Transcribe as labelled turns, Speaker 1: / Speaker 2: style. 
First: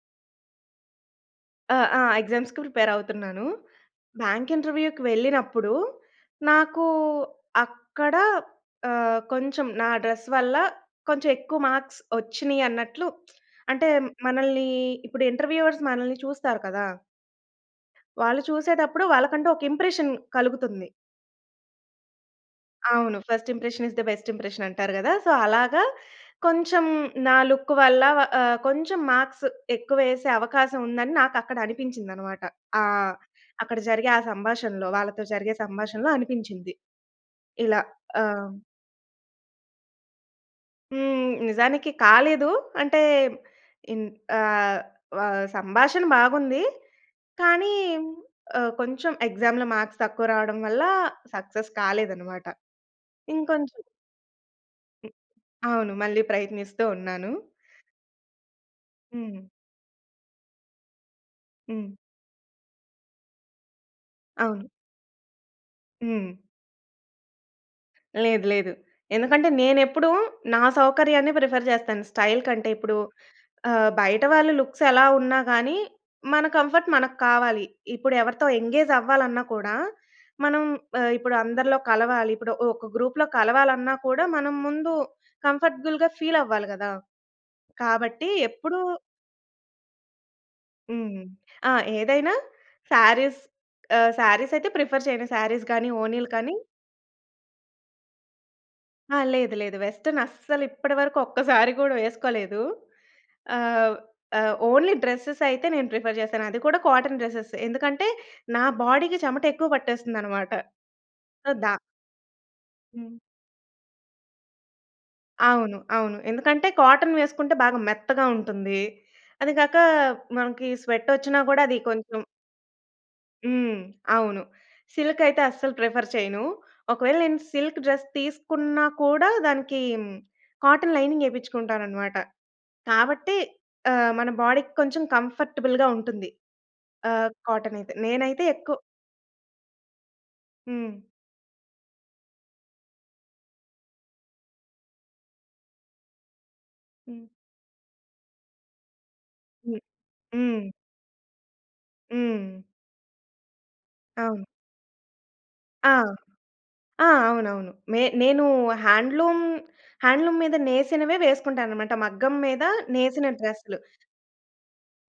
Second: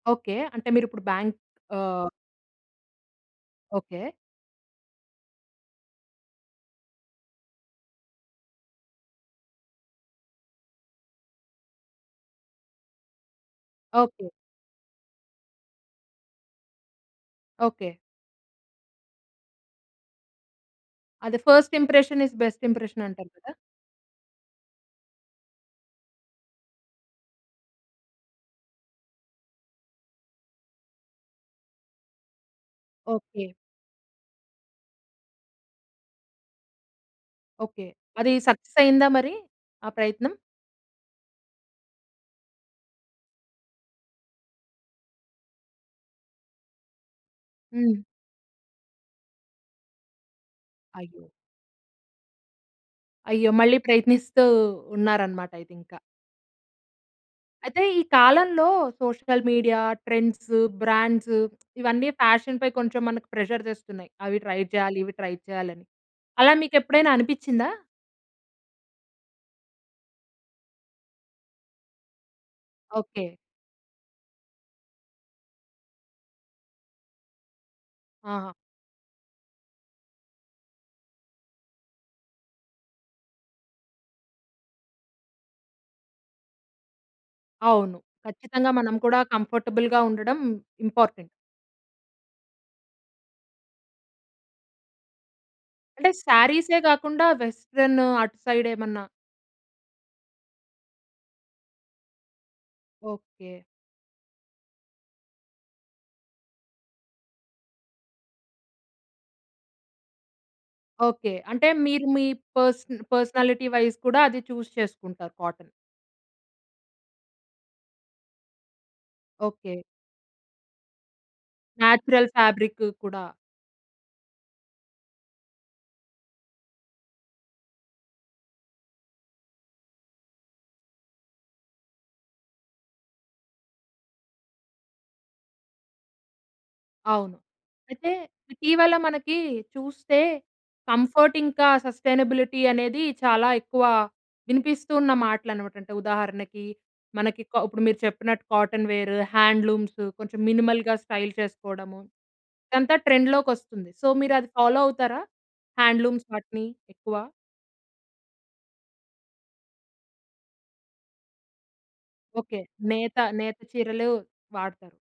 Speaker 1: Okay. అంటే మీరు ఇప్పుడు బ్యాంక్
Speaker 2: ఆహ్, అ!
Speaker 1: ఆహ్
Speaker 2: ఎగ్జామ్స్‌కి ప్రిపేర్ అవుతున్నాను.
Speaker 1: ఓకే.
Speaker 2: బ్యాంక్ ఇంటర్వ్యూ‌కి వెళ్ళినప్పుడు నాకు అక్కడ, ఆహ్, కొంచెం నా డ్రెస్ వల్ల కొంచెం ఎక్కువ మార్క్స్ ఒచ్చినియి అన్నట్లు అంటే
Speaker 1: ఓకే.
Speaker 2: మనల్ని ఇప్పుడు ఇంటర్వ్యూవర్స్ మనల్ని చూస్తారు కదా.
Speaker 1: ఓకే.
Speaker 2: వాళ్ళు చూసేతప్పుడు వాళ్ళకంటూ ఒక ఇంప్రెషన్ కలుగుతుంది.
Speaker 1: అదే. First impression is best impression
Speaker 2: అవును.
Speaker 1: అంటారు
Speaker 2: First
Speaker 1: కదా!
Speaker 2: impression is the best impression అంటారు కదా! So, అలాగా కొంచెం, నా లుక్ వల్ల ఆహ్, కొంచెం మార్క్స్ ఎక్కువేసే అవకాశం ఉందని, నాకు అక్కడ అనిపించిందనమాట. ఆహ్,
Speaker 1: ఓకే.
Speaker 2: అక్కడ జరిగే ఆ సంభాషణలో వాళ్ళతో జరిగే సంభాషణలో అనిపించింది. ఇలా
Speaker 1: ఓకే. అది
Speaker 2: ఆహ్
Speaker 1: సక్సెస్ అయిందా మరి, ఆ ప్రయత్నం?
Speaker 2: హ్మ్. నిజానికి కాలేదు. అంటే, ఇం ఆహ్, సంభాషణ బాగుంది కానీ,
Speaker 1: హ్మ్.
Speaker 2: కొంచెం ఆహ్, ఎక్సామ్‌లో మార్క్స్ తక్కువ రావడం వల్ల
Speaker 1: అయ్యో!
Speaker 2: సక్సెస్ కాలేదనమాట.
Speaker 1: అయ్యో! మళ్ళీ
Speaker 2: ఇంకొంచెం
Speaker 1: ప్రయత్నిస్తూ ఉన్నారనమాట అయితే
Speaker 2: అవును.
Speaker 1: ఇంకా.
Speaker 2: మళ్ళీ ప్రయత్నిస్తూ ఉన్నాను.
Speaker 1: అయితే ఈ కాలంలో
Speaker 2: హ్మ్.
Speaker 1: సోషల్ మీడియా, ట్రెండ్సు, బ్రాండ్సు
Speaker 2: హ్మ్.
Speaker 1: ఇవన్నీ ఫ్యాషన్‌ పై కొంచెం మనకు ప్రెషర్ తెస్తున్నాయి. అవి ట్రై
Speaker 2: అవును.
Speaker 1: చేయాలి, ఇవి ట్రై చేయాలి అని,
Speaker 2: హ్మ్.
Speaker 1: అలా మీకు ఎప్పుడైనా అనిపిచ్చిందా?
Speaker 2: లేదు లేదు. ఎందుకంటే నేనెప్పుడూ, నా సౌకర్యాన్ని ప్రిఫర్ చేస్తాను స్టైల్ కంటే. ఇప్పుడు
Speaker 1: ఓకే.
Speaker 2: ఆహ్, బయటవాళ్ళ లుక్స్ ఎలా ఉన్నా గాని, మన కంఫర్ట్ మనకి కావాలి. ఇప్పుడు ఎవరితో
Speaker 1: ఆహా!
Speaker 2: ఎంగేజ్ అవ్వాలన్నా కూడా, మనం ఆహ్, ఇప్పుడు అందరిలో కలవాలి. ఇప్పుడు ఒక గ్రూప్‌లో కలవాలన్నా కూడా, మనం ముందు కంఫర్టబుల్‌గా ఫీల్ అవ్వాలి కదా!
Speaker 1: అవును.
Speaker 2: కాబట్టి
Speaker 1: ఖచ్చితంగా
Speaker 2: ఎప్పుడు
Speaker 1: మనం కూడా కంఫర్టబుల్‌గా ఉండడం
Speaker 2: హ్మ్.
Speaker 1: ఇంపార్టెంట్.
Speaker 2: ఆ! ఏదైనా శారీస్ అహ్, శారీస్ అయితే ప్రిఫర్ చేయను. శారీస్ గాని,
Speaker 1: అంటే
Speaker 2: ఓణీలు కానీ.
Speaker 1: శారీసే కాకుండా వెస్టర్న్ అటు సైడ్ ఏమన్నా.
Speaker 2: ఆ! లేదు లేదు. వెస్టర్న్ అస్సలు ఇప్పటి వరకు ఒక్కసారి కూడా వేస్కొలేదు.
Speaker 1: ఓకే.
Speaker 2: ఆహ్, ఆహ్, ఓన్లీ డ్రెసెస్ అయితే నేను ప్రిఫర్ చేస్తాను. అది కూడా కాటన్ డ్రెస్సెస్సే ఎందుకంటే, నా బాడీకి చెమటెక్కువ పట్టేస్తుందనమాట.
Speaker 1: ఓకే.
Speaker 2: సో,
Speaker 1: అంటే
Speaker 2: దా
Speaker 1: మీరు, మీ పర్స
Speaker 2: హ్మ్.
Speaker 1: పర్సనాలిటీ వైస్ కూడా, అది చూస్ చేసుకుంటారు కాటన్.
Speaker 2: అవును. అవును. ఎందుకంటే కాటన్ వేసుకుంటే, బాగా మెత్తగా ఉంటుంది. అది కాక
Speaker 1: ఓకే.
Speaker 2: మనకి స్వెట్ వచ్చినా కూడా అది కొంచెం
Speaker 1: నేచరల్ ఫాబ్రిక్కు కూడా
Speaker 2: హ్మ్. అవును. సిల్క్ అయితే అస్సలు ప్రిఫర్ చేయను. ఒకవేళ నేను సిల్క్ డ్రెస్ తీసుకున్నా కూడా, దానికి కాటన్ లైనింగ్ ఎపించుకుంటానన్నమాట. కాబట్టి ఆహ్, మన బాడీకి కొంచెం కంఫర్టబుల్‌గా ఉంటుంది. ఆహ్,
Speaker 1: అవును.
Speaker 2: కాటన్ అయితే
Speaker 1: అయితే
Speaker 2: నేనైతే ఎక్కువ
Speaker 1: ఇటీవల మనకి చూస్తే
Speaker 2: హ్మ్.
Speaker 1: కంఫర్ట్ ఇంకా, సస్టెయినబిలిటీ అనేది చాలా ఎక్కువ వినిపిస్తూ ఉన్న మాటలనమాట. అంటే ఉదాహరణకి
Speaker 2: హ్మ్.
Speaker 1: మనకి, క ఇప్పుడు మీరు చెప్పినట్టు కాటన్ వేర్,
Speaker 2: హ్మ్.
Speaker 1: హ్యాండ్లూమ్స్ కొంచెం
Speaker 2: హ్మ్.
Speaker 1: మినిమల్‍గా స్టైల్ చేసుకోవడము,
Speaker 2: హ్మ్.
Speaker 1: ఇదంతా ట్రెండ్‌లోకొస్తుంది. సో, మీరు
Speaker 2: అవును.
Speaker 1: అది ఫాలో అవుతారా,
Speaker 2: ఆ!
Speaker 1: హ్యాండ్లూమ్స్ వాటిని
Speaker 2: ఆ!
Speaker 1: ఎక్కువ?
Speaker 2: అవునవును. నే నేను హాండ్లూమ్ హాండ్లూమ్ మీద నేసినవే వేసుకుంటాననమాట. మగ్గం
Speaker 1: ఓకే.
Speaker 2: మీద
Speaker 1: నేత
Speaker 2: నేసిన
Speaker 1: నేత
Speaker 2: డ్రెస్సులు.
Speaker 1: చీరలు వాడతారు.